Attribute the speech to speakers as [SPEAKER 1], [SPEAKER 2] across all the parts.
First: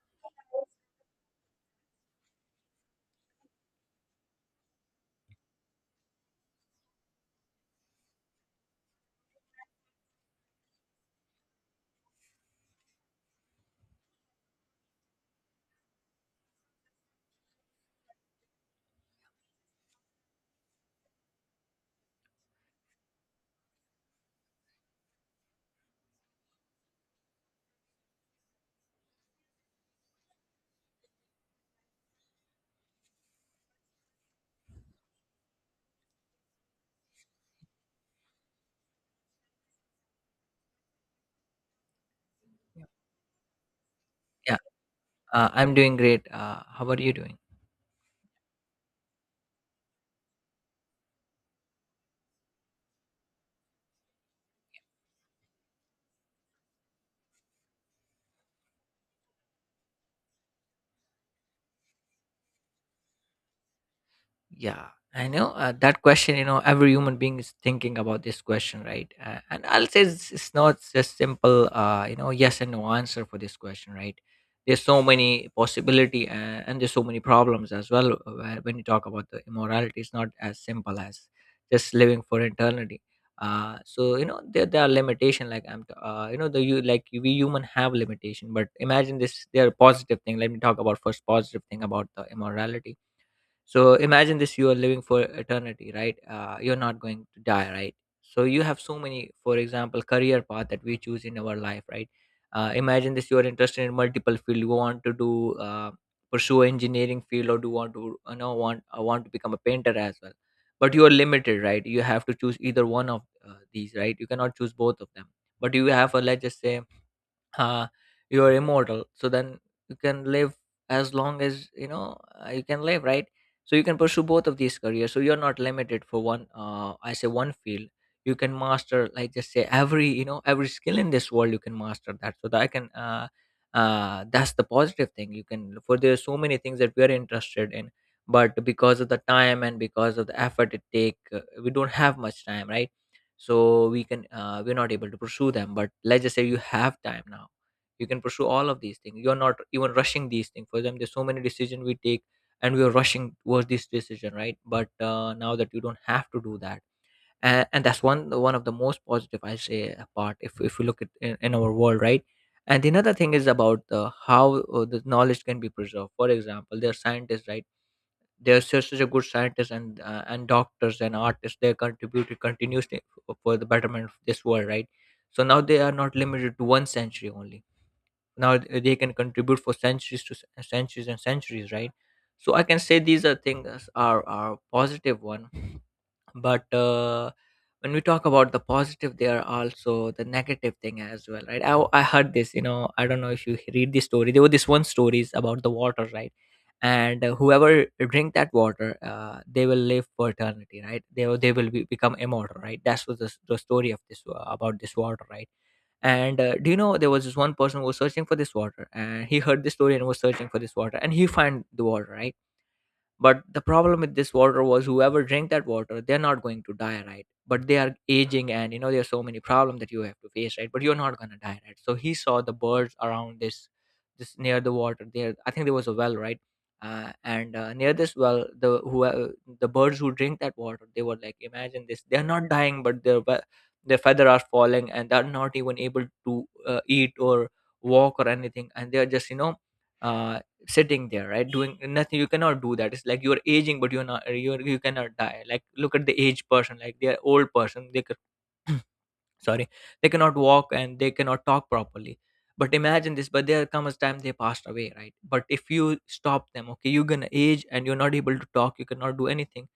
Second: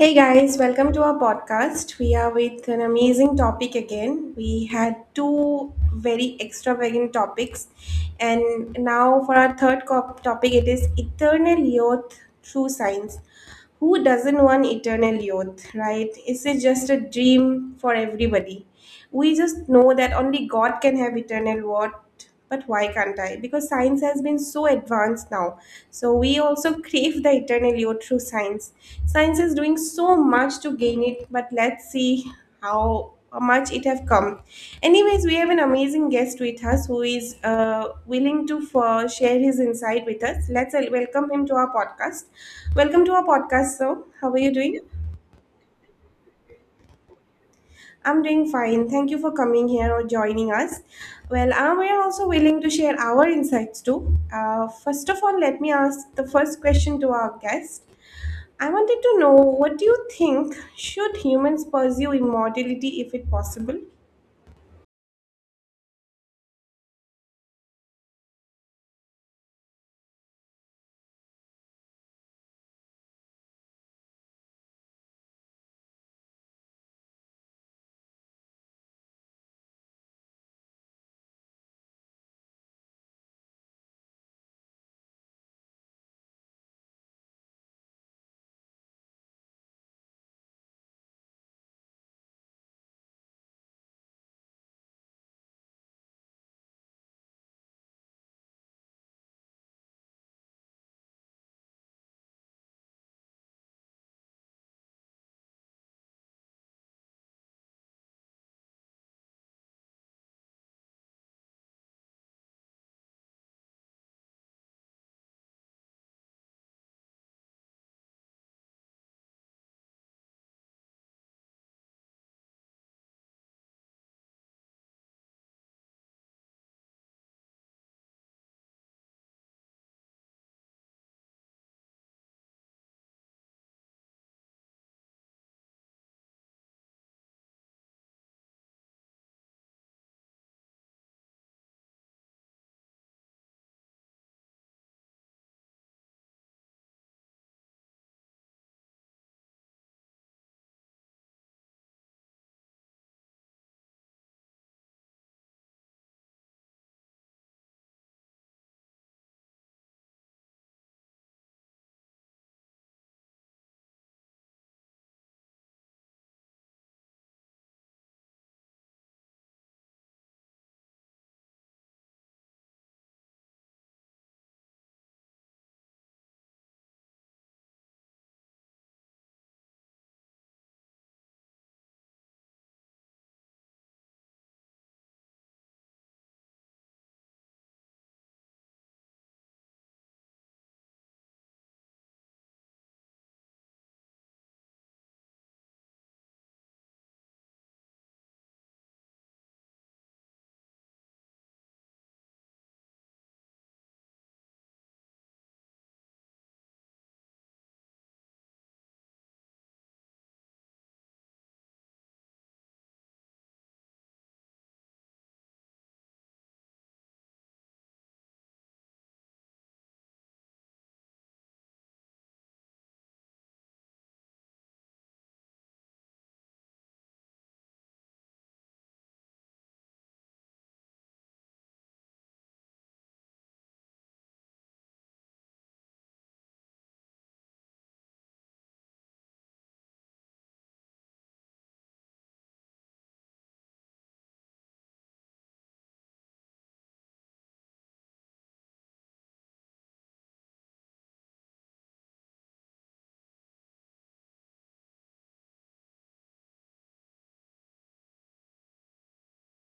[SPEAKER 1] Hey guys, welcome to our podcast. We are with an amazing topic again. We had two very extravagant topics, and now for our third topic, it is eternal youth through science. Who doesn't want eternal youth, right? It's just a dream for everybody. We just know that only God can have eternal what, but why can't I? Because science has been so advanced now. So we also crave the eternal youth through science. Science is doing so much to gain it, but let's see how much it have come. Anyways, we have an amazing guest with us who is willing to for share his insight with us. Let's welcome him to our podcast.
[SPEAKER 2] Yeah,
[SPEAKER 1] Welcome to our podcast, sir. How are you
[SPEAKER 2] yeah.
[SPEAKER 1] doing?
[SPEAKER 2] I'm doing great. How are you doing?
[SPEAKER 1] I'm doing fine. Thank you for coming here or joining us. Well, we are also willing to share our insights too. First of all, let me ask the first question to our guest. I wanted to know, what do you think, should humans pursue immortality if it possible?
[SPEAKER 2] Yeah, I know that question. You know, every human being is thinking about this question, right? And I'll say it's not just simple, you know, yes and no answer for this question, right? There's so many possibility and there's so many problems as well when you talk about the immorality. It's not as simple as just living for eternity. So you know there are limitation like you know the you like we human have limitation, but imagine this, there are positive thing. Let me talk about first positive thing about the immorality. So imagine this, you are living for eternity, right? You're not going to die, right? So you have so many, for example, career path that we choose in our life, right? Imagine this, you are interested in multiple field. You want to do pursue engineering field, or do want to, you know, want to become a painter as well, but you are limited, right? You have to choose either one of these, right? You cannot choose both of them. But you have a, let's just say, uh, you are immortal, so then you can live as long as, you know, you can live, right? So you can pursue both of these careers. So you're not limited for one, I say one field. You can master, like just say every, you know, every skill in this world. You can master that so that I can that's the positive thing. You can for there's so many things that we are interested in, but because of the time and because of the effort it take, we don't have much time, right? So we can we're not able to pursue them. But let's just say you have time now. You can pursue all of these things. You're not even rushing these things. For example, there's so many decisions we take and we are rushing towards this decision, right? But now that you don't have to do that. And that's one of the most positive, I say, part if we look at in our world, right? And another thing is about the how the knowledge can be preserved. For example, there are scientists, right? There are such a good scientists and doctors and artists. They contributed continuously for the betterment of this world, right? So now they are not limited to one century only. Now they can contribute for centuries to centuries and centuries, right? So I can say these are things are positive one. But when we talk about the positive, there are also the negative thing as well, right? I heard this, you know, I don't know if you read this story. There were this one stories about the water, right? And whoever drink that water, they will live for eternity, right? They they will be, become immortal, right? That's what the story of this about this water, right? And do you know there was this one person who was searching for this water, and he heard this story and was searching for this water, and he found the water, right? But the problem with this water was whoever drank that water, they're not going to die, right? But they are aging and you know there's so many problems that you have to face, right? But you're not going to die, right? So he saw the birds around this, this near the water. There, I think there was a well, right? And near this well, the birds who drink that water, they were like, imagine this, they're not dying, but their feather are falling, and they're not even able to eat or walk or anything, and they're just, you know, uh, sitting there, right, doing nothing. You cannot do that. It's like you're aging, but you're not you're you cannot die. Like look at the aged person, like they're old person, they could sorry, they cannot walk and they cannot talk properly. But imagine this, but there comes a time they passed away, right? But if you stop them, okay, you're gonna age and you're not able to talk, you cannot do anything,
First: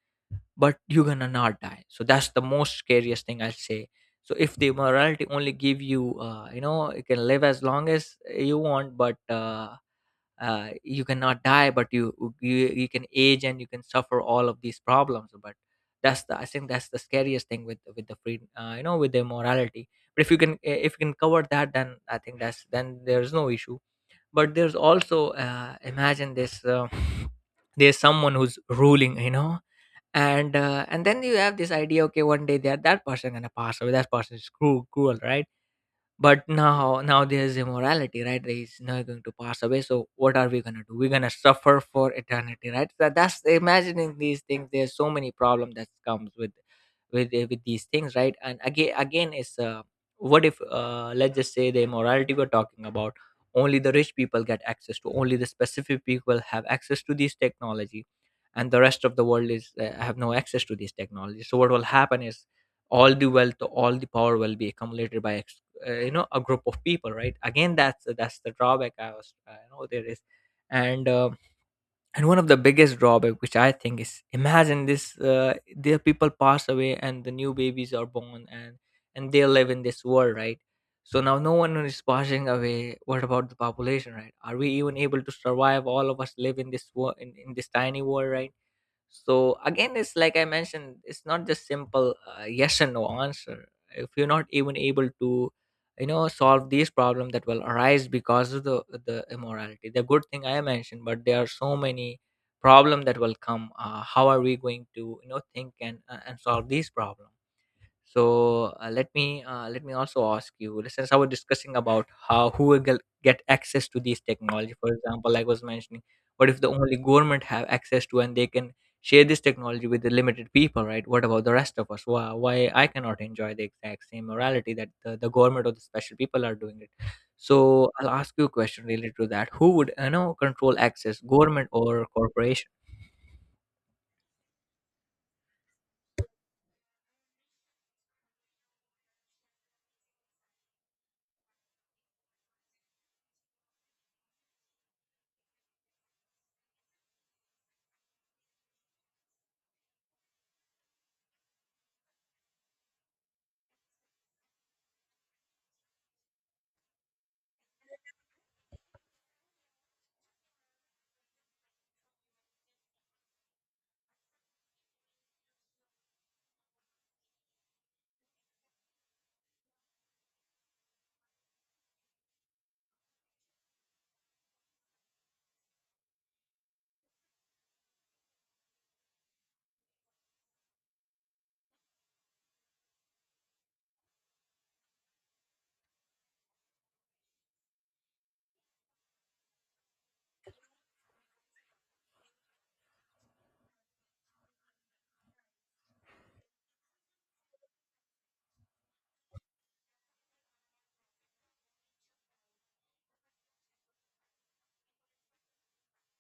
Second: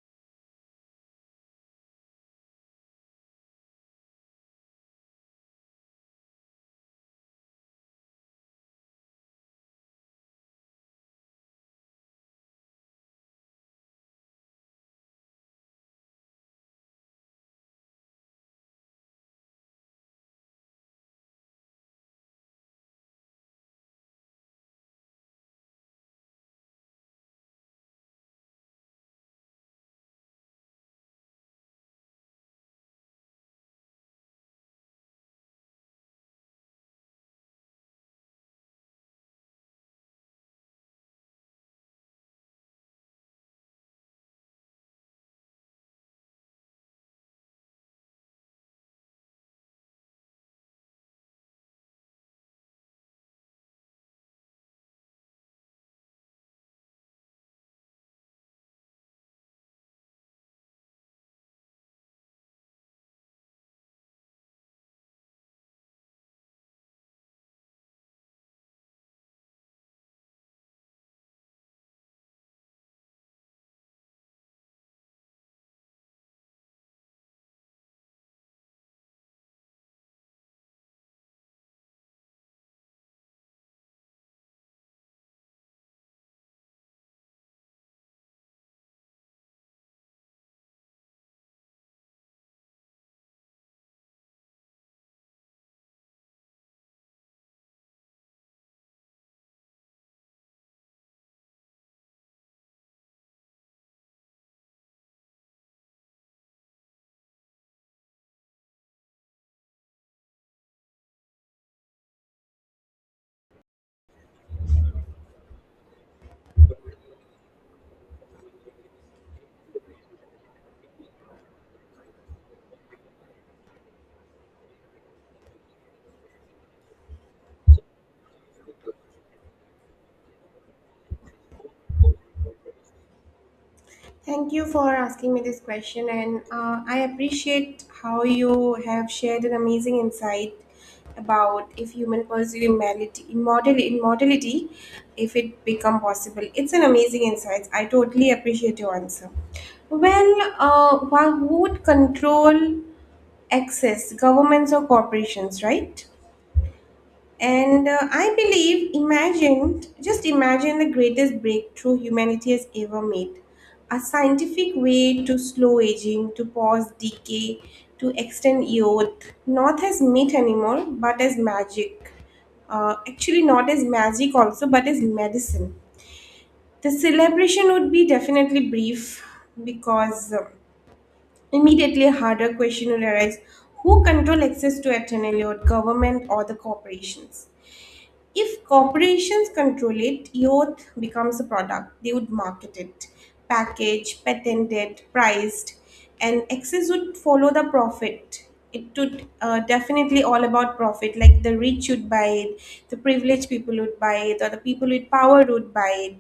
[SPEAKER 2] but you're gonna not die. So that's the most scariest thing, I'll say. So if the morality only give you, you know, you can live as long as you want, but you cannot die, but you can age and you can suffer all of these problems. But that's the, I think that's the scariest thing with the free, you know, with the morality. But if you can if you can cover that, then I think that's then there's no issue. But there's also imagine this, there's someone who's ruling, you know, and then you have this idea, okay, one day that that person gonna pass away, that person is cruel, right? But now there's immorality, right? He's now going to pass away. So what are we gonna do? We're gonna suffer for eternity, right? That's imagining these things. There's so many problem that comes with with these things, right? And is what if, let's just say the immorality we're talking about, only the rich people get access to, only the specific people have access to this technology, and the rest of the world is have no access to these technology. So what will happen is all the wealth, all the power will be accumulated by you know a group of people, right? Again, that's the drawback I was I know there is. And and one of the biggest drawback, which I think is, imagine this, their people pass away and the new babies are born, and they live in this world, right? So now no one is passing away. What about the population, right? Are we even able to survive all of us live in this world in this tiny world, right? So again, it's like I mentioned, it's not just simple, yes and no answer. If you're not even able to, you know, solve these problems that will arise because of the immorality, the good thing I mentioned, but there are so many problem that will come. How are we going to, you know, think and solve these problems? So let me also ask you. Since I was discussing about how who will get access to these technology, for example, like I was mentioning, what if the only government have access to, and they can share this technology with the limited people, right? What about the rest of us? Why I cannot enjoy the exact same morality that the government or the special people are doing it? So I'll ask you a question related to that. Who would, you know, control access, government or corporation?
[SPEAKER 1] Thank you for asking me this question, and I appreciate how you have shared an amazing insight about if human pursue immortality, if it become possible. It's an amazing insight. I totally appreciate your answer. Well, who would control access? Governments or corporations, right? And I believe, imagine, just imagine the greatest breakthrough humanity has ever made. A scientific way to slow aging, to pause decay, to extend youth, not as myth anymore, but as magic. Actually, not as magic also, but as medicine. The celebration would be definitely brief because immediately a harder question will arise: who control access to eternal youth, government or the corporations? If corporations control it, youth becomes a product. They would market it, package, patent it, priced, and excess would follow the profit. It would definitely all about profit. Like the rich would buy it, the privileged people would buy it, or the people with power would buy it,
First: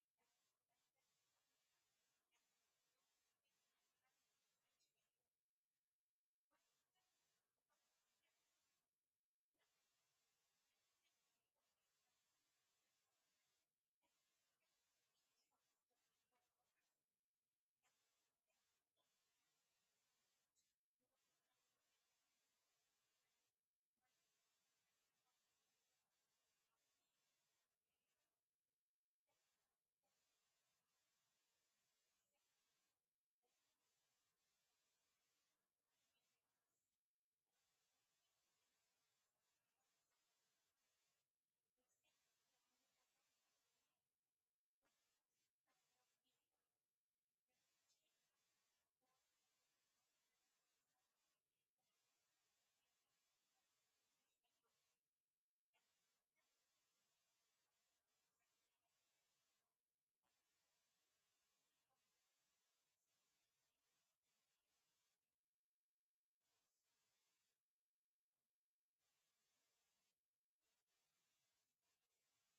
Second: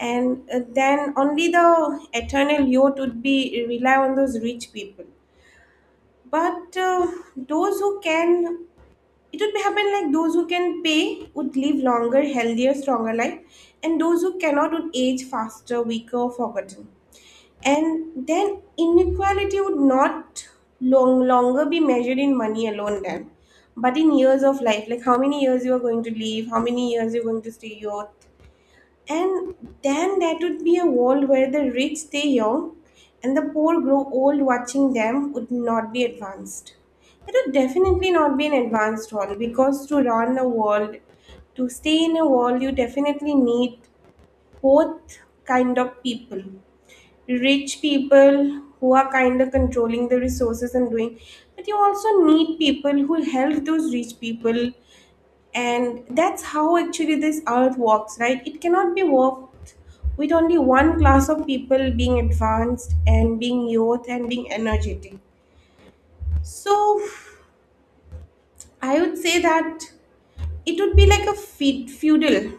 [SPEAKER 1] and then only the eternal youth would be rely on those rich people. But those who can it would happen like those who can pay would live longer, healthier, stronger life, and those who cannot would age faster, weaker, or forgotten. And then inequality would not longer be measured in money alone then, but in years of life, like how many years you are going to live, how many years you're going to stay youth, and then that would be a world where the rich stay young and the poor grow old. Watching them would not be advanced. It would definitely not be an advanced world, because to run a world, to stay in a world, you definitely need both kind of people. Rich people who are kind of controlling the resources and doing, but you also need people who help those rich people, and that's how actually this earth works, right? It cannot be worked with only one class of people being advanced and being youth and being energetic. So I would say that it would be like a feudal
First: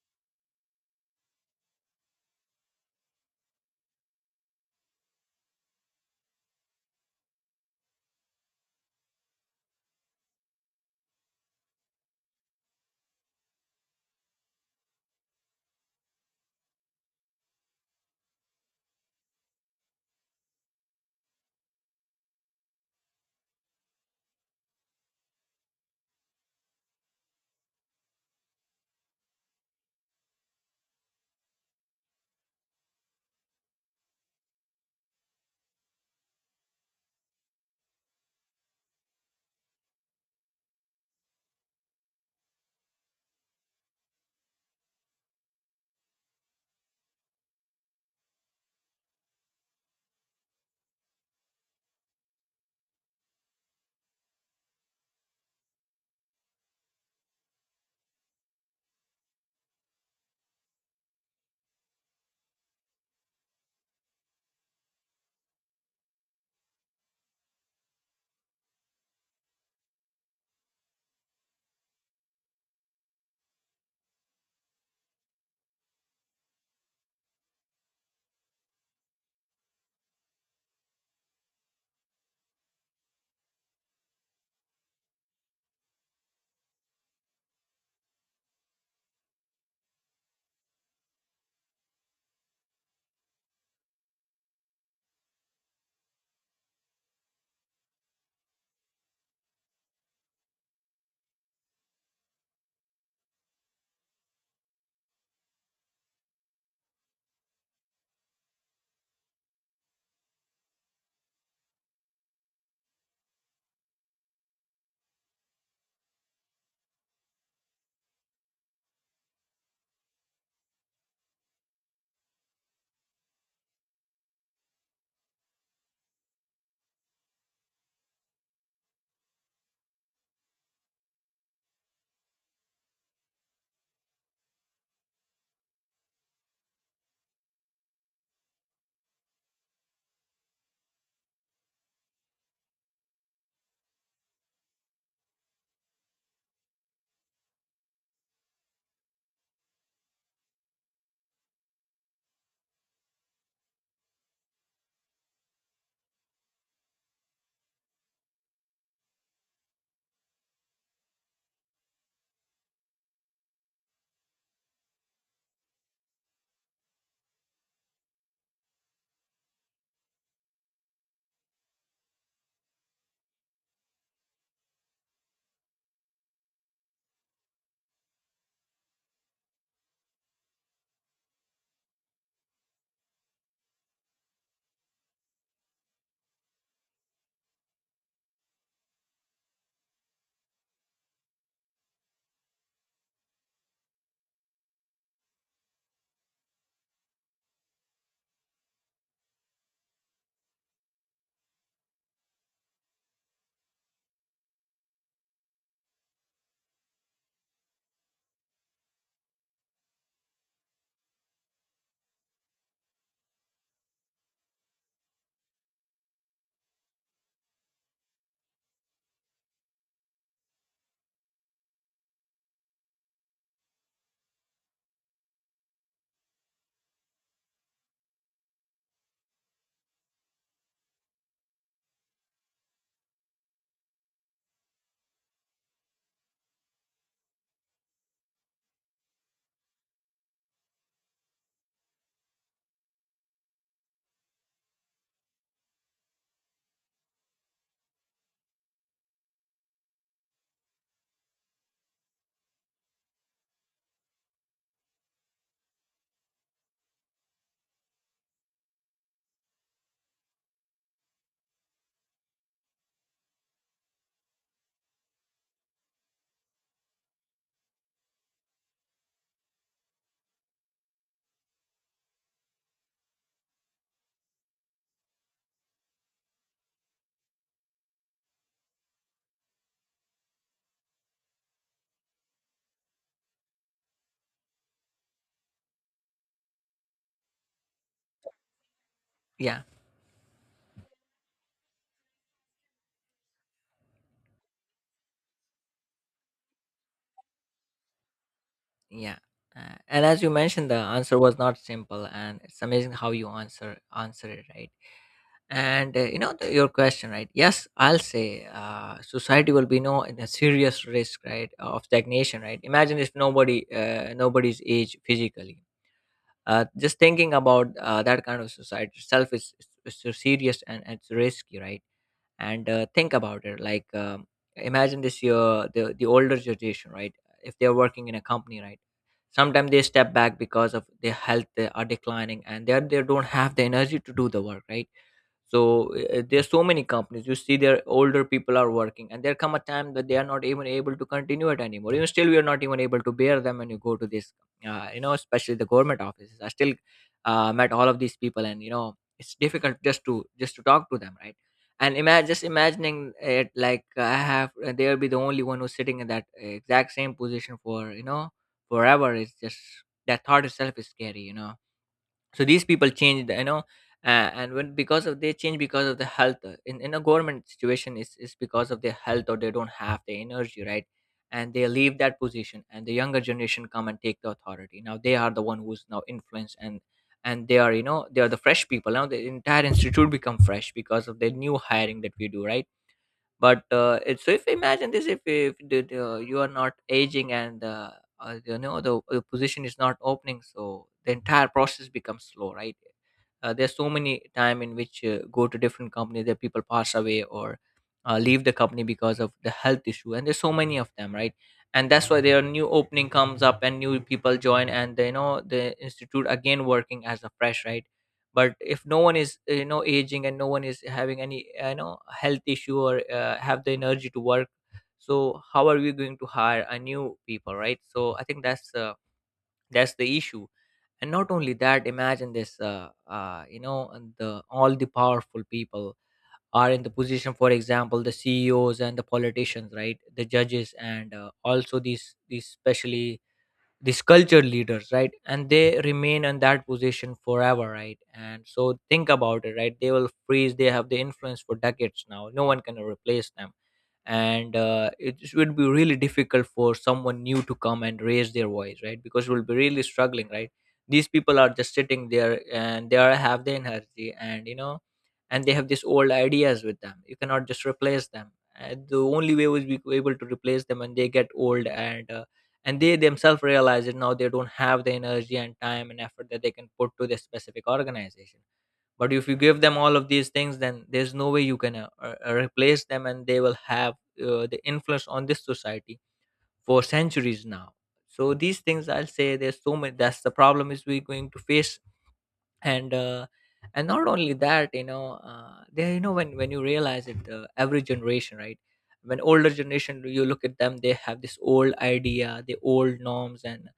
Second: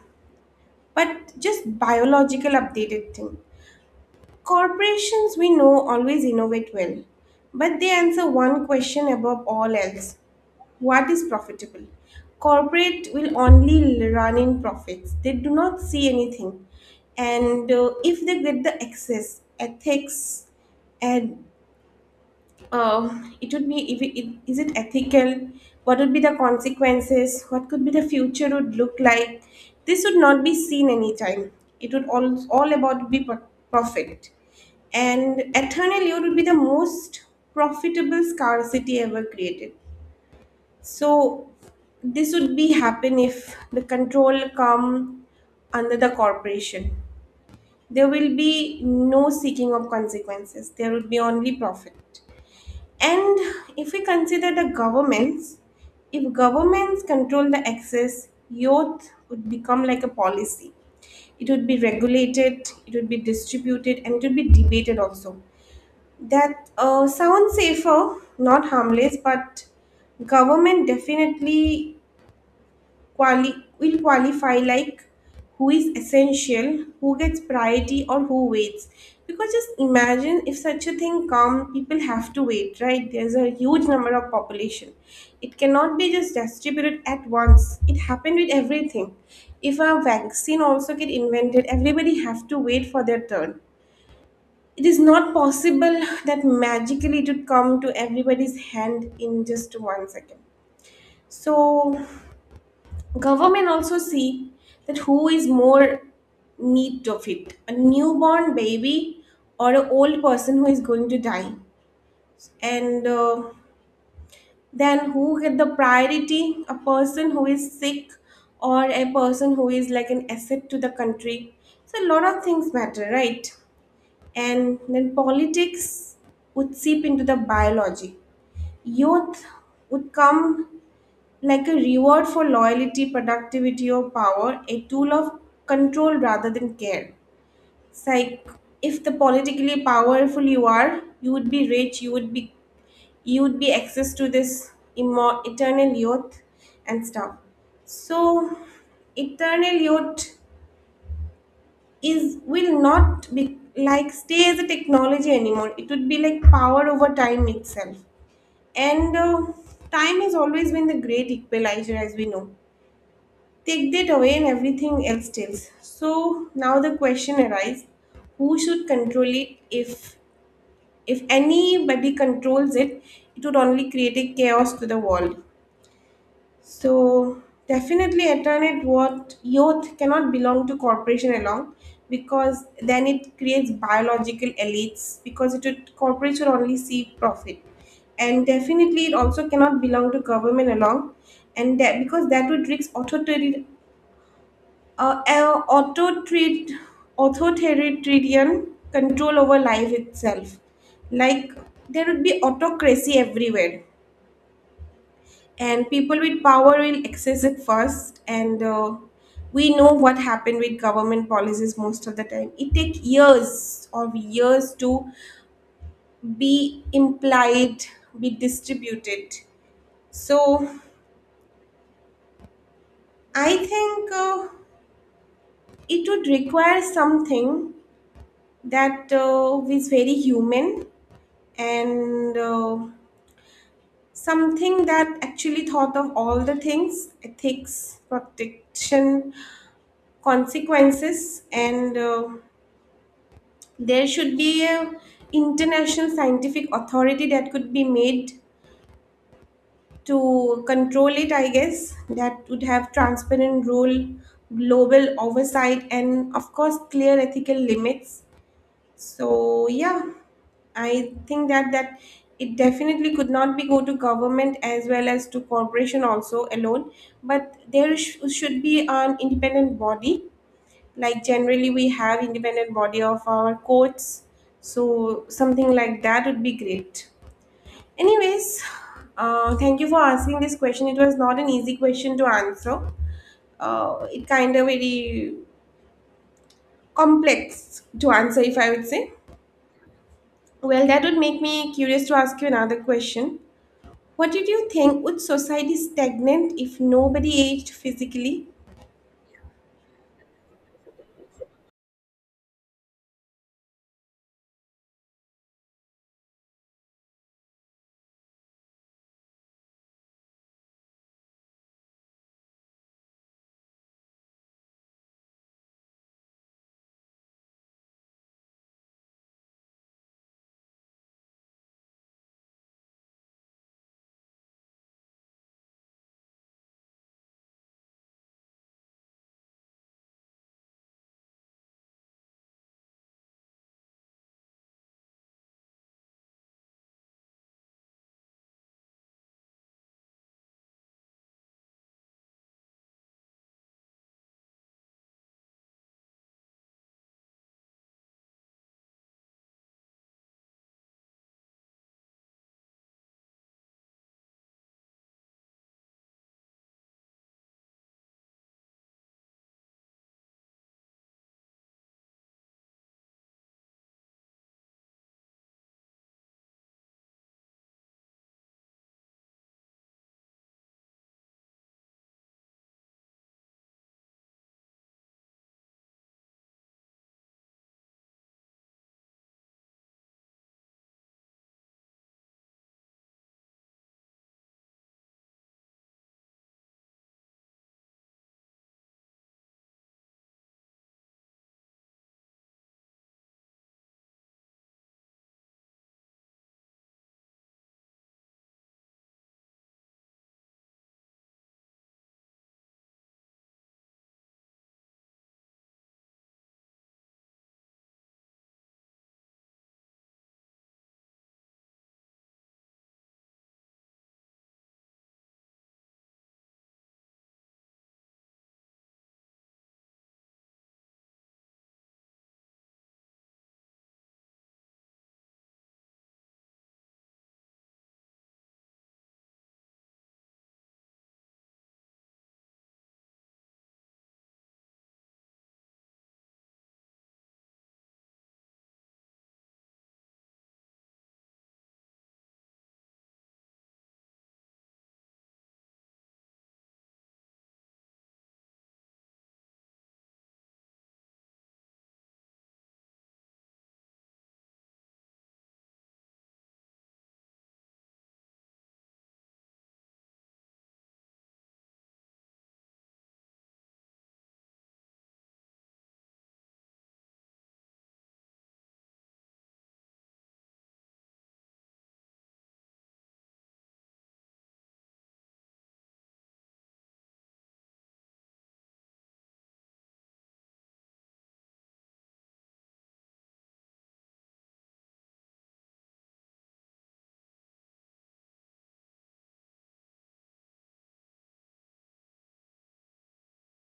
[SPEAKER 1] but just biological updated thing. Corporations, we know, always innovate well, but they answer one question above all else: what is profitable? Corporate will only run in profits. They do not see anything. And if they get the excess, ethics, and it would be, if it, it- is it ethical? What would be the consequences? What could be the future would look like? This would not be seen anytime. It would all about be profit. And eternal youth would be the most profitable scarcity ever created. So this would be happen if the control come under the corporation. There will be no seeking of consequences. There would be only profit. And if we consider the governments, if governments control the access, youth would become like a policy. It would be regulated, it would be distributed, and it would be debated also. That sounds safer, not harmless, but government definitely quali will qualify, like who is essential, who gets priority, or who waits. Because just imagine, if such a thing come, people have to wait, right? There's a huge number of population. It cannot be just distributed at once. It happened with everything. If a vaccine also get invented, everybody have to wait for their turn. It is not possible that magically it would come to everybody's hand in just 1 second. So government also see that who is more need of it: a newborn baby or an old person who is going to die? And then who get the priority: a person who is sick, or a person who is like an asset to the country? So a lot of things matter, right? And then politics would seep into the biology. Youth would come like a reward for loyalty, productivity, or power, a tool of control rather than care. It's like, if the politically powerful you are, you would be rich, you would be access to this eternal youth and stuff. So eternal youth is will not be like stay as a technology anymore. It would be like power over time itself. And time has always been the great equalizer, as we know. Take that away and everything else tells. So now the question arises, who should control it? If anybody controls it, it would only create a chaos to the world. So definitely alternate what youth cannot belong to corporation alone, because then it creates biological elites, because it would corporates would only see profit. And definitely it also cannot belong to government along, and that because that would risk authoritarian, uh, uh, autotrit- authoritarian control over life itself. Like, there would be autocracy everywhere, and people with power will access it first. And we know what happened with government policies most of the time. It takes years of years to be implied, be distributed. So I think it would require something that is very human, and something that actually thought of all the things: ethics, protection, consequences, and there should be a international scientific authority that could be made to control it, I guess, that would have transparent rule, global oversight, and of course clear ethical limits. So yeah, I think that it definitely could not be go to government as well as to corporation also alone, but there should be an independent body, like generally we have independent body of our courts. So something like that would be great. Anyways, thank you for asking this question. It was not an easy question to answer. It kind of very complex to answer, if I would say.
[SPEAKER 2] Yeah,
[SPEAKER 1] Well, that would make me curious to ask you another question. What did you think, would society stagnant if nobody aged physically?
[SPEAKER 2] yeah. And as you mentioned, the answer was not simple, and it's amazing how you answer it, right. And you know your question, right? Yes, I'll say society will be no in a serious risk, right, of stagnation, right? Imagine if nobody, nobody's age physically. Just thinking about that kind of society itself is so serious and it's risky, right? and Think about it. Imagine this year the older generation, right, if they're working in a company, right, sometimes they step back because of their health. They are declining and they don't have the energy to do the work, right? There's so many companies you see their older people are working, and there come a time that they are not even able to continue it anymore. Even still, we are not even able to bear them when you go to this, you know, especially the government offices. I still met all of these people, and you know, it's difficult just to talk to them, right? And imagine, just imagining it, like I have they'll be the only one who's sitting in that exact same position for, you know, forever. It's just that thought itself is scary, you know. So these people change, you know. Uh, and when because of they change because of the health, in a government situation is because of their health or they don't have the energy, right? And they leave that position, and the younger generation come and take the authority. Now they are the one who's now influenced, and they are, you know, they are the fresh people. Now the entire institute become fresh because of the new hiring that we do, right? But it's so, if we imagine this, if you are not aging, and you know the position is not opening, so the entire process becomes slow, right? There's so many time in which, go to different companies, that people pass away or leave the company because of the health issue, and there's so many of them, right? And that's why their new opening comes up and new people join, and they, you know, the institute again working as a fresh, right? But if no one is, you know, aging, and no one is having any, you know, health issue, or have the energy to work, so how are we going to hire a new people, right? So I think that's the issue. And not only that, imagine this. You know, and the all the powerful people are in the position, for example, the CEOs and the politicians, right, the judges, and also these specially these culture leaders, right, and they remain in that position forever, right? And so think about it, right. They will freeze. They have the influence for decades. Now no one can replace them. And it would be really difficult for someone new to come and raise their voice, right, because we'll be really struggling, right? These people are just sitting there, and they are have the energy, and you know, and they have these old ideas with them. You cannot just replace them. The only way we'll be able to replace them when they get old, and they themselves realize it now they don't have the energy and time and effort that they can put to this specific organization. But if you give them all of these things, then there's no way you can replace them, and they will have the influence on this society for centuries now. So these things, I'll say there's so many, that's the problem is we're going to face. And and not only that, you know, they, you know, when you realize it, the every generation, right, when older generation, you look at them, they have this old idea, the old norms. and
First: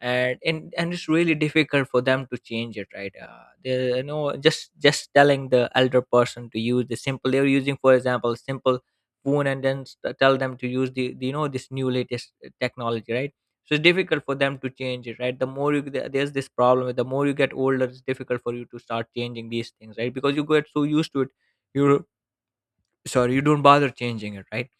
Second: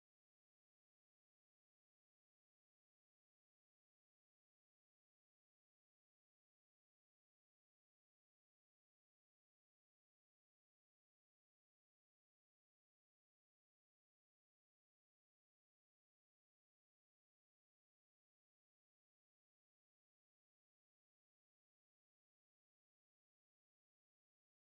[SPEAKER 2] and and, and it's really difficult for them to change it, right. They, you know, just telling the elder person to use the simple, they're using, for example, simple phone, and then tell them to use the, you know, this new latest technology, right. So it's difficult for them to change it, right. The more you, there's this problem, the more you get older, it's difficult for you to start changing these things, right, because you get so used to it. You, sorry, you don't bother changing it, right.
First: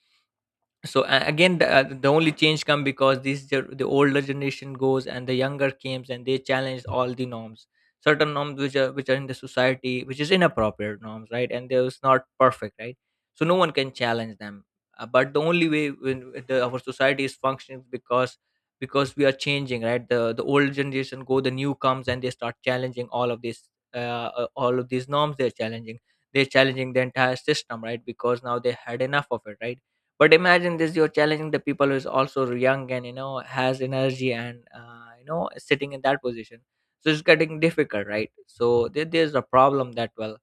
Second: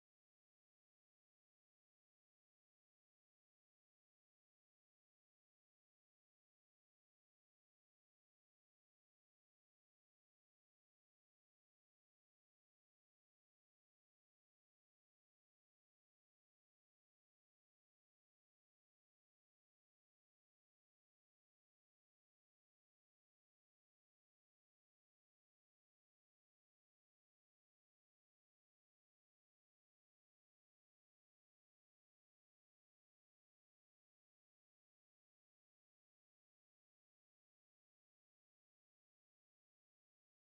[SPEAKER 2] So again the only change come because this the older generation goes and the younger comes, and they challenge all the norms, certain norms which are in the society, which is inappropriate norms, right, and those not perfect, right. So no one can challenge them. But the only way, when our society is functioning, because we are changing, right. The old generation go, the new comes, and they start challenging all of this, all of these norms. They're challenging, they're challenging the entire system, right, because now they had enough of it, right. But imagine this, you're challenging the people who is also young, and you know, has energy, and you know, sitting in that position. So it's getting difficult, right. So there's a problem that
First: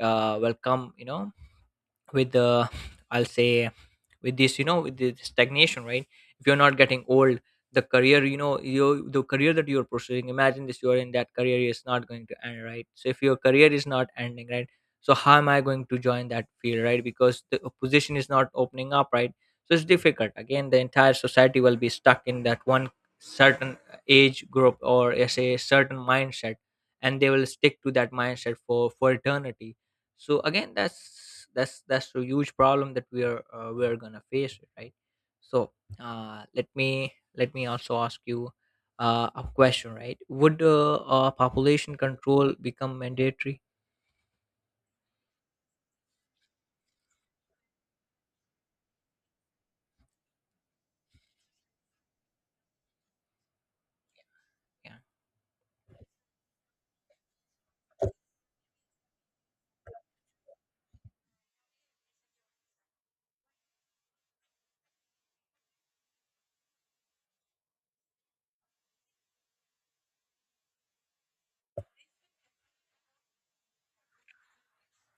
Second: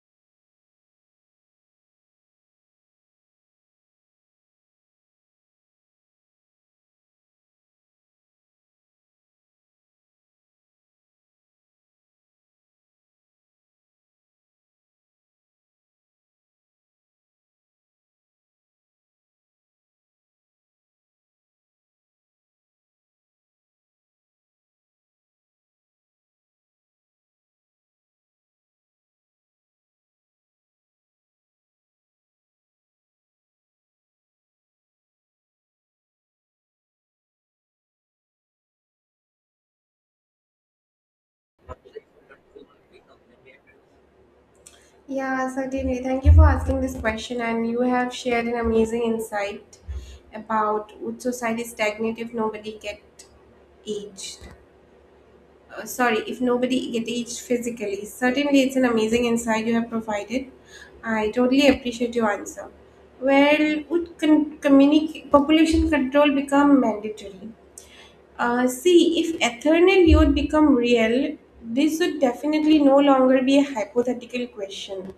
[SPEAKER 2] will come, you know, with the, I'll say, with this, you know, with the stagnation, right. If you're not getting old, the career, you know, you, the career that you're pursuing, imagine this, you're in that career is not going to end, right. So if your career is not ending, right, so how am I going to join that field, right, because the position is not opening up, right. So it's difficult. Again, the entire society will be stuck in that one certain age group or as a certain mindset, and they will stick to that mindset for eternity. So again, that's a huge problem that we are we're gonna face, right. So, uh, let me also ask you a question, right. Would population control become mandatory?
[SPEAKER 1] Yeah, certainly. Thank you for asking this question, and you have shared an amazing insight about would society stagnate if nobody get aged.
[SPEAKER 2] Yeah.
[SPEAKER 1] Sorry, if nobody get aged physically. Certainly, it's an amazing insight you have provided. I totally appreciate your answer. Well, would population control become mandatory? See, if eternal youth become real, this would definitely no longer be a hypothetical question.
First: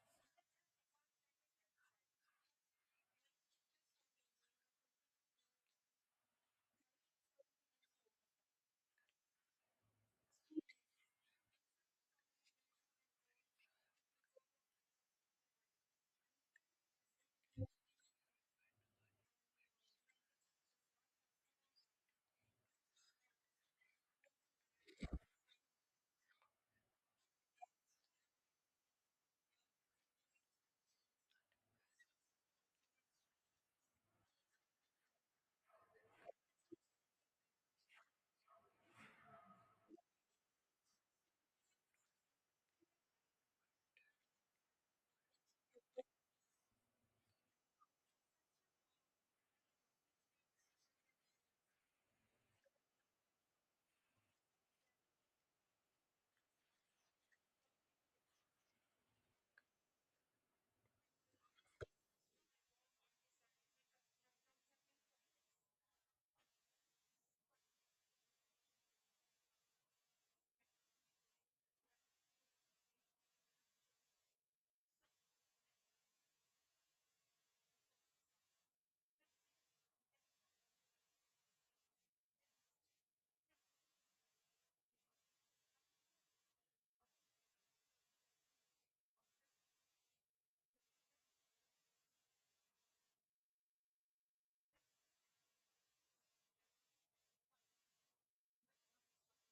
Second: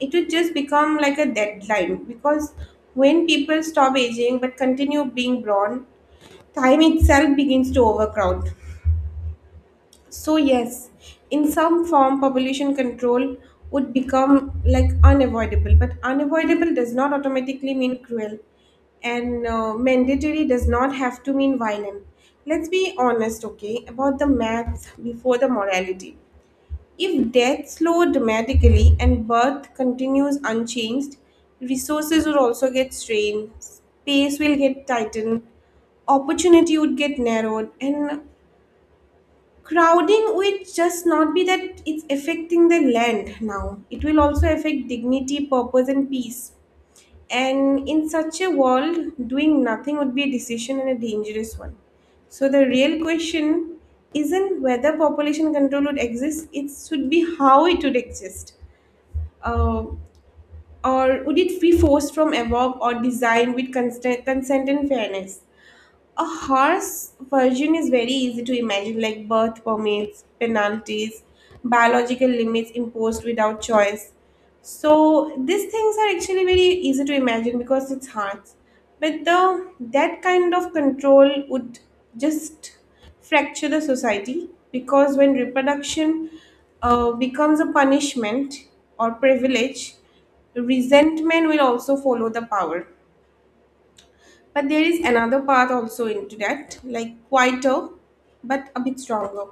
[SPEAKER 1] It would just become like a deadline, because when people stop aging but continue being born, time itself begins to overcrowd. So, yes, in some form, population control would become like unavoidable, but unavoidable does not automatically mean cruel, and mandatory does not have to mean violent. Let's be honest, okay, about the maths before the morality. If death slow dramatically and birth continues unchanged, resources would also get strained, space will get tightened, opportunity would get narrowed, and crowding will just not be that it's affecting the land now. It will also affect dignity, purpose, and peace. And in such a world, doing nothing would be a decision, and a dangerous one. So the real question isn't whether population control would exist, it should be how it would exist. Uh, or would it be forced from above, or designed with consent and fairness? A horse version is very easy to imagine, like birth permits, penalties, biological limits imposed without choice. So these things are actually very easy to imagine, because it's hearts. But the that kind of control would just fracture the society, because when reproduction becomes a punishment or privilege, resentment will also follow the power. But there is another path also into that, like quieter, but a bit stronger.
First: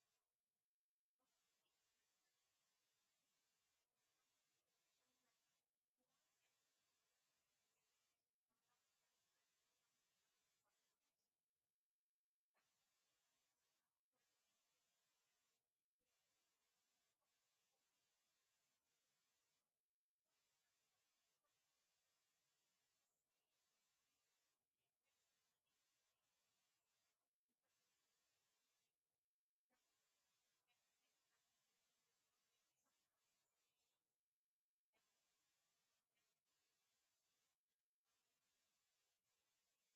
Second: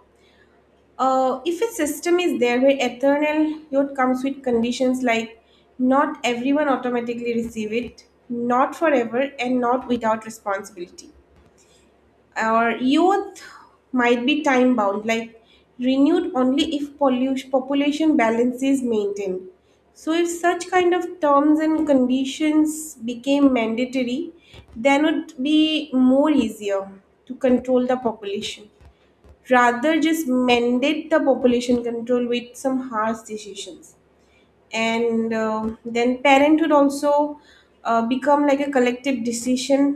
[SPEAKER 1] If a system is there where eternal youth comes with conditions, like not everyone automatically receive it, not forever, and not without responsibility, our youth might be time bound, like renewed only if pollution population balance is maintained. So if such kind of terms and conditions became mandatory, then it would be more easier to control the population, rather just mandate the population control with some harsh decisions. And then parenthood also, become like a collective decision.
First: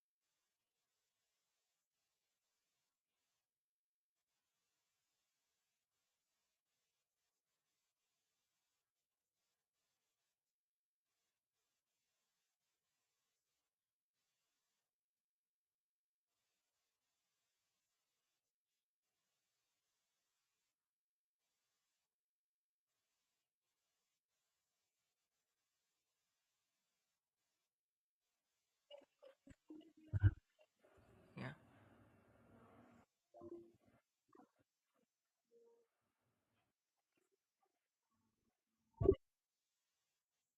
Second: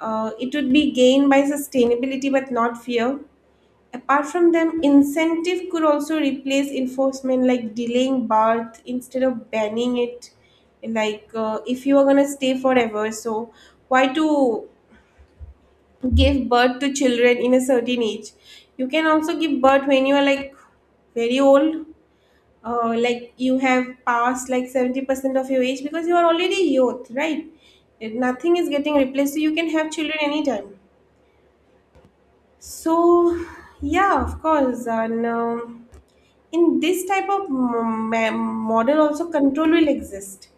[SPEAKER 1] It would be gained by sustainability but not fear. Apart from them, incentive could also replace enforcement, like delaying birth instead of banning it. Like, if you are gonna stay forever, so why to give birth to children in a certain age? You can also give birth when you are like very old, like you have passed like 70% of your age, because you are already youth, right? Nothing is getting replaced, so you can have children anytime.
[SPEAKER 2] Yeah.
[SPEAKER 1] So, yeah, of course. And in this type of model, also control will exist,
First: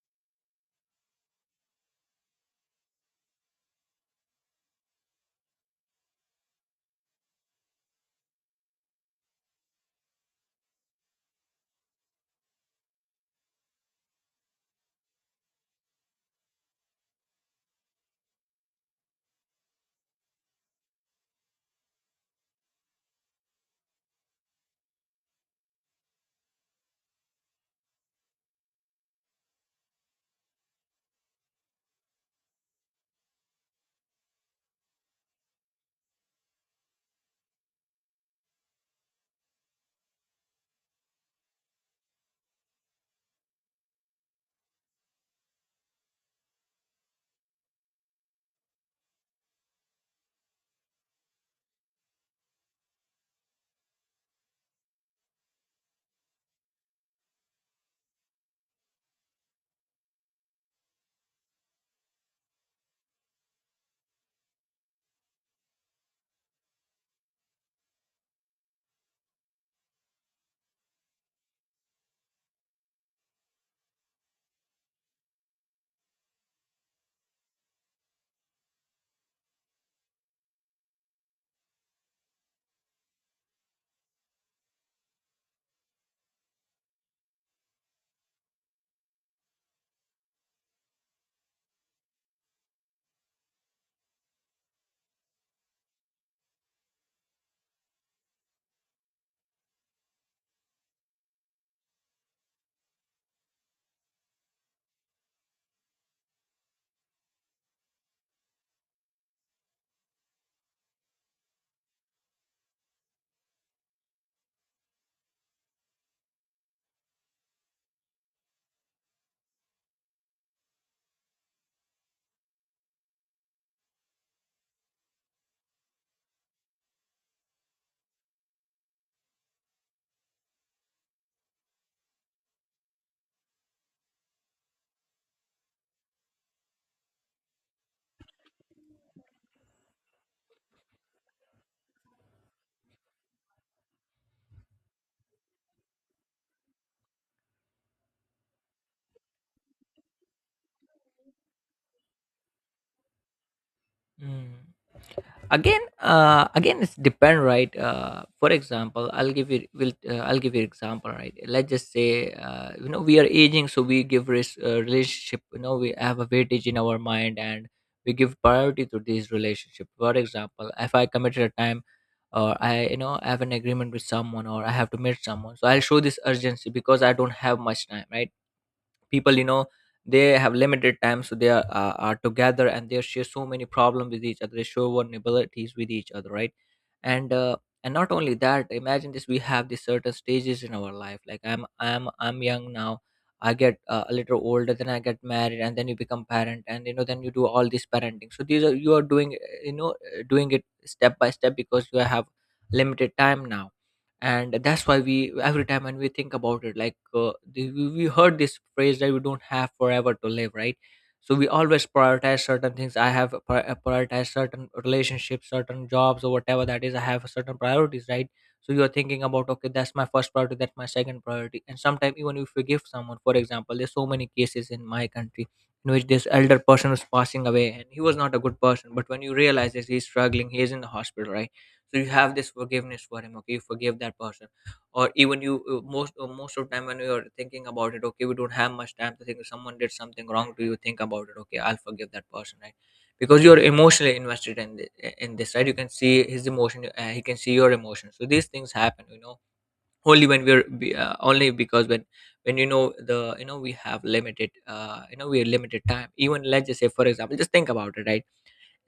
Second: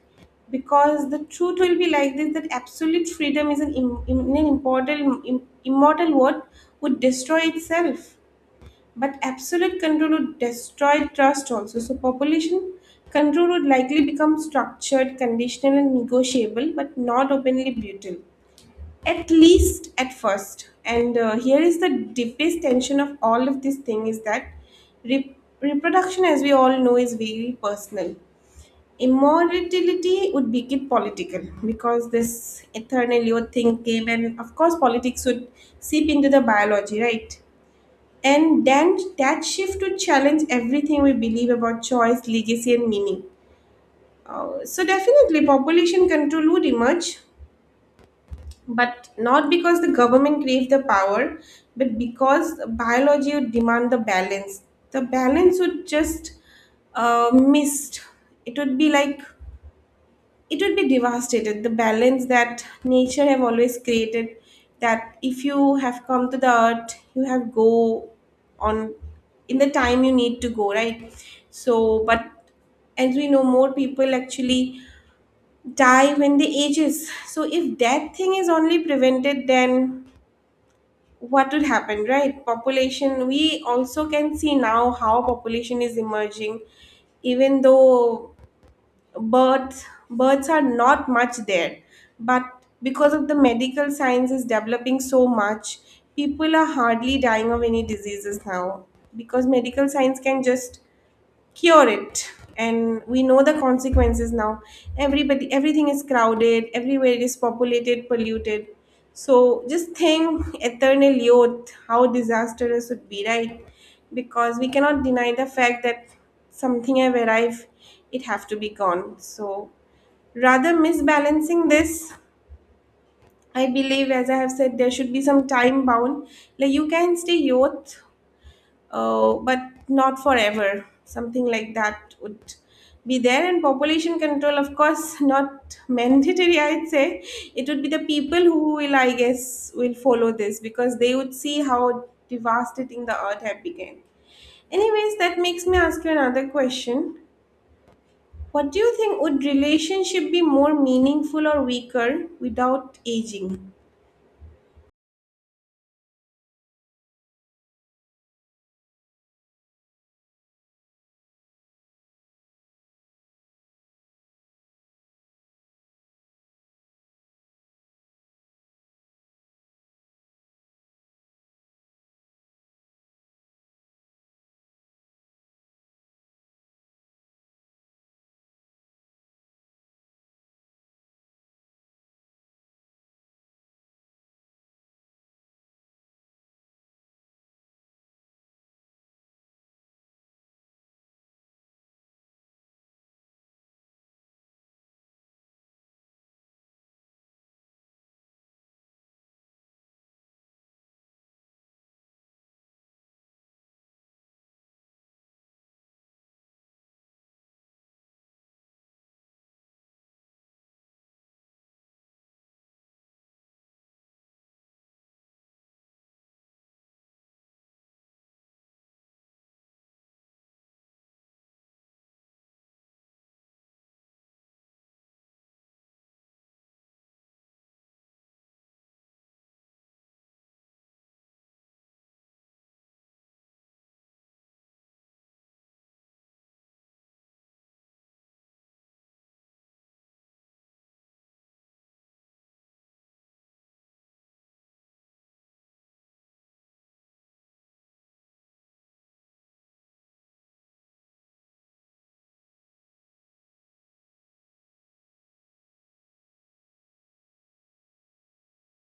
[SPEAKER 1] because the truth will be like this: that absolute freedom is an immortal word, would destroy itself, but absolute control would destroy trust also. So, population control would likely become structured, conditional, and negotiable, but not openly brutal, at least at first. And here is the deepest tension of all of this thing, is that re- reproduction, as we all know, is very personal. Immortality would make it political, because this eternal youth thing came, and of course politics would seep into the biology, right? And then that shift would challenge everything we believe about choice, legacy, and meaning. So definitely population control would emerge, but not because the government craves the power, but because biology would demand the balance. The balance would just, missed. It would be like, it would be devastated, the balance that nature have always created, that if you have come to the earth, you have go on, in the time you need to go, right? So but, as we know, more people actually die when they ages, so if that thing is only prevented, then what would happen, right? Population, we also can see now how population is emerging, even though births births are not much there, but because of the medical science is developing so much, people are hardly dying of any diseases now, because medical science can just cure it. And we know the consequences now. Everybody, everything is crowded everywhere. It is populated, polluted. So just think, eternal youth, how disastrous would be, right? Because we cannot deny the fact that something have arrived, it have to be gone. So rather misbalancing this, I believe, as I have said, there should be some time bound, like you can stay youth, but not forever. Something like that would be there. And population control, of course, not mandatory, I'd say. It would be the people who will, I guess, will follow this, because they would see how devastating the earth had become. Anyways, that makes me ask you another question. What do you think, would relationship be more meaningful or weaker without aging?
[SPEAKER 2] Mm. Again, again it's depend, right. For example, I'll give you example, right. Let's just say, you know, we are aging, so we give relationship, you know, we have a weightage in our mind, and we give priority to these relationship. For example, if I committed a time or I, you know, I have an agreement with someone, or I have to meet someone, so I'll show this urgency because I don't have much time, right. People, you know, they have limited time, so they are together, and they share so many problems with each other. They show vulnerabilities with each other, right. And uh, and not only that, imagine this, we have these certain stages in our life. Like I'm young now, I get a little older, then I get married, and then you become parent, and you know, then you do all this parenting. So these are, you are doing, you know, doing it step by step, because you have limited time now. And that's why we every time when we think about it, like we heard this phrase that we don't have forever to live, right. So we always prioritize certain things. I have prioritized certain relationships, certain jobs, or whatever that is. I have certain priorities, right. So you're thinking about, okay, that's my first priority, that's my second priority. And sometimes, even if you give someone, for example, there's so many cases in my country in which this elder person was passing away, and he was not a good person, but when you realize this, he's struggling, he is in the hospital, right. So you have this forgiveness for him, okay, you forgive that person. Or even you, most of the time, when you're thinking about it, okay, we don't have much time to think. If someone did something wrong to you, think about it, okay, I'll forgive that person, right, because you're emotionally invested in in this, right. You can see his emotion, he can see your emotion, so these things happen, you know, only when only because when, you know, the, you know, we have limited, you know, we are limited time. Even let's just say, for example, just think about it, right.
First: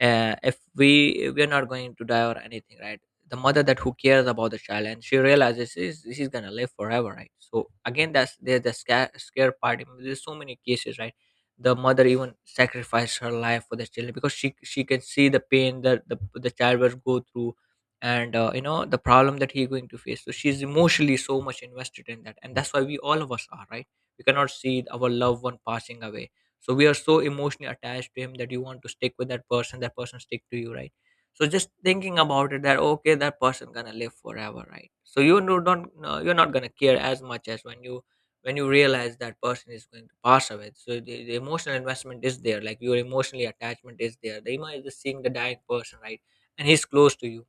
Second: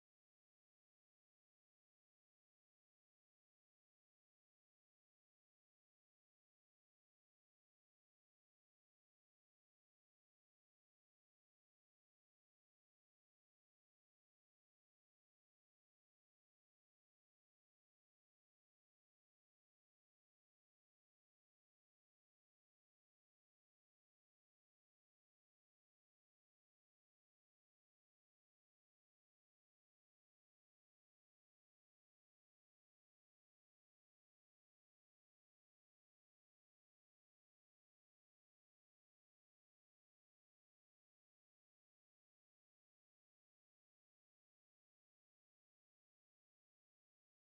[SPEAKER 2] If we are not going to die or anything, right, the mother that who cares about the child, and she realizes this, this is gonna live forever, right. So again, that's there's the scare part. I mean, there's so many cases, right. The mother even sacrificed her life for the children because she can see the pain that the child will go through, and you know, the problem that he's going to face, so she's emotionally so much invested in that. And that's why we all of us are, right. We cannot see our loved one passing away, so we are so emotionally attached to him that you want to stick with that person, that person stick to you, right. So just thinking about it that okay, that person gonna live forever, right. So you no- don't no, you're not gonna care as much as when you realize that person is going to pass away. So the emotional investment is there, like your emotionally attachment is there, the image is seeing the dying person, right, and he's close to you.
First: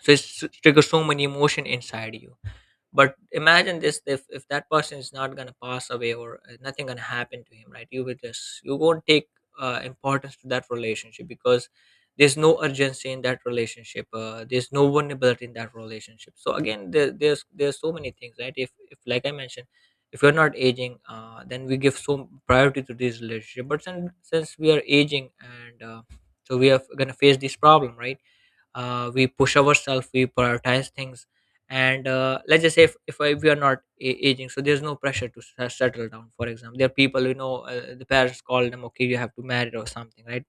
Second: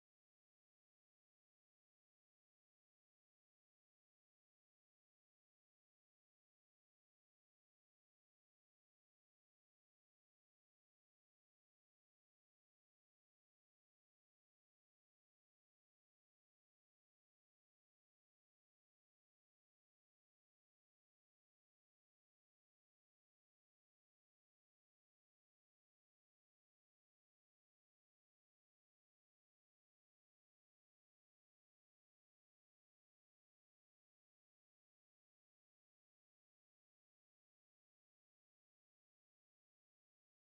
[SPEAKER 2] So it's triggers so many emotion inside you. But imagine this, if that person is not going to pass away or nothing going to happen to him, right, you will just, you won't take importance to that relationship because there's no urgency in that relationship, there's no vulnerability in that relationship. So again, there's so many things, right. If like I mentioned, if you're not aging, then we give so priority to this relationship. But since we are aging, and so we are going to face this problem, right. We push ourselves, we prioritize things. And let's just say, if we are not aging, so there's no pressure to settle down. For example, there are people, you know, the parents call them, okay, you have to marry or something, right.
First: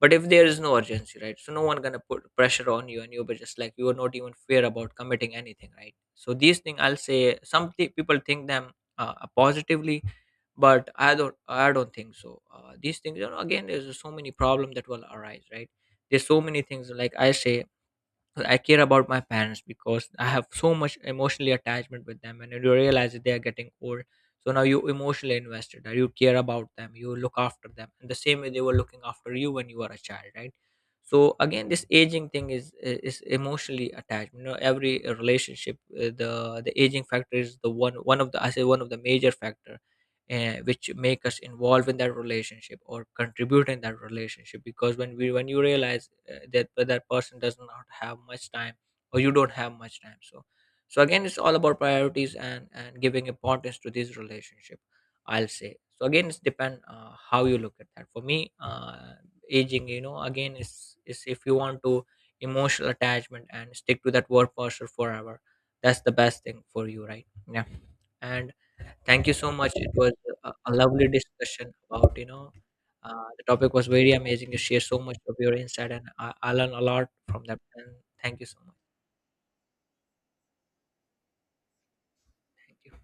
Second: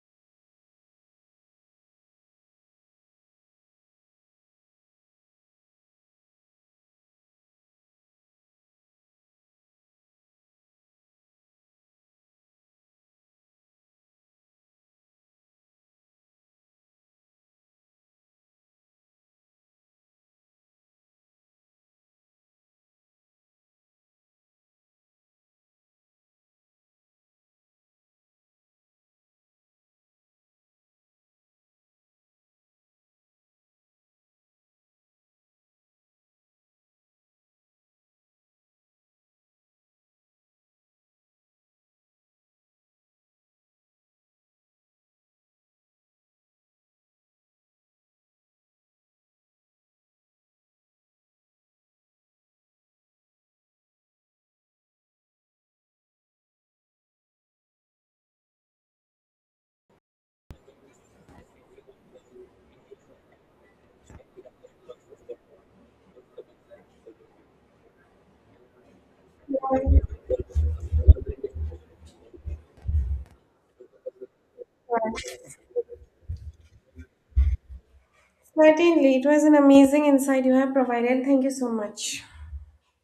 [SPEAKER 2] But if there is no urgency, right, so no one gonna put pressure on you, and you're just like, you are not even fair about committing anything, right. So these things, I'll say, some people think them positively, but I don't think so. These things, you know, again, there's so many problems that will arise, right. There's so many things, like I say, so I care about my parents because I have so much emotionally attachment with them, and you realize that they are getting old. So now you emotionally invested, that you care about them, you look after them, and the same way they were looking after you when you were a child, right? So again, this aging thing is emotionally attached. You know, every relationship, the aging factor is the one of the, I say, one of the major factor, which make us involved in that relationship or contribute in that relationship, because when we when you realize that that person does not have much time or you don't have much time. So so again, it's all about priorities and giving importance to this relationship, I'll say. So again, it's depend, how you look at that. For me, aging, you know, again, is, if you want to emotional attachment and stick to that word person forever, that's the best thing for you, right. Yeah. And thank you so much. It
[SPEAKER 1] Yeah,
[SPEAKER 2] was a lovely discussion about, you know, the topic was very amazing. You share so much
[SPEAKER 1] yeah.
[SPEAKER 2] of your insight, and I learned a lot from that. And thank you so much.
[SPEAKER 1] Certainly, it was an amazing insight you have provided. Thank you so much.
[SPEAKER 2] Thank you.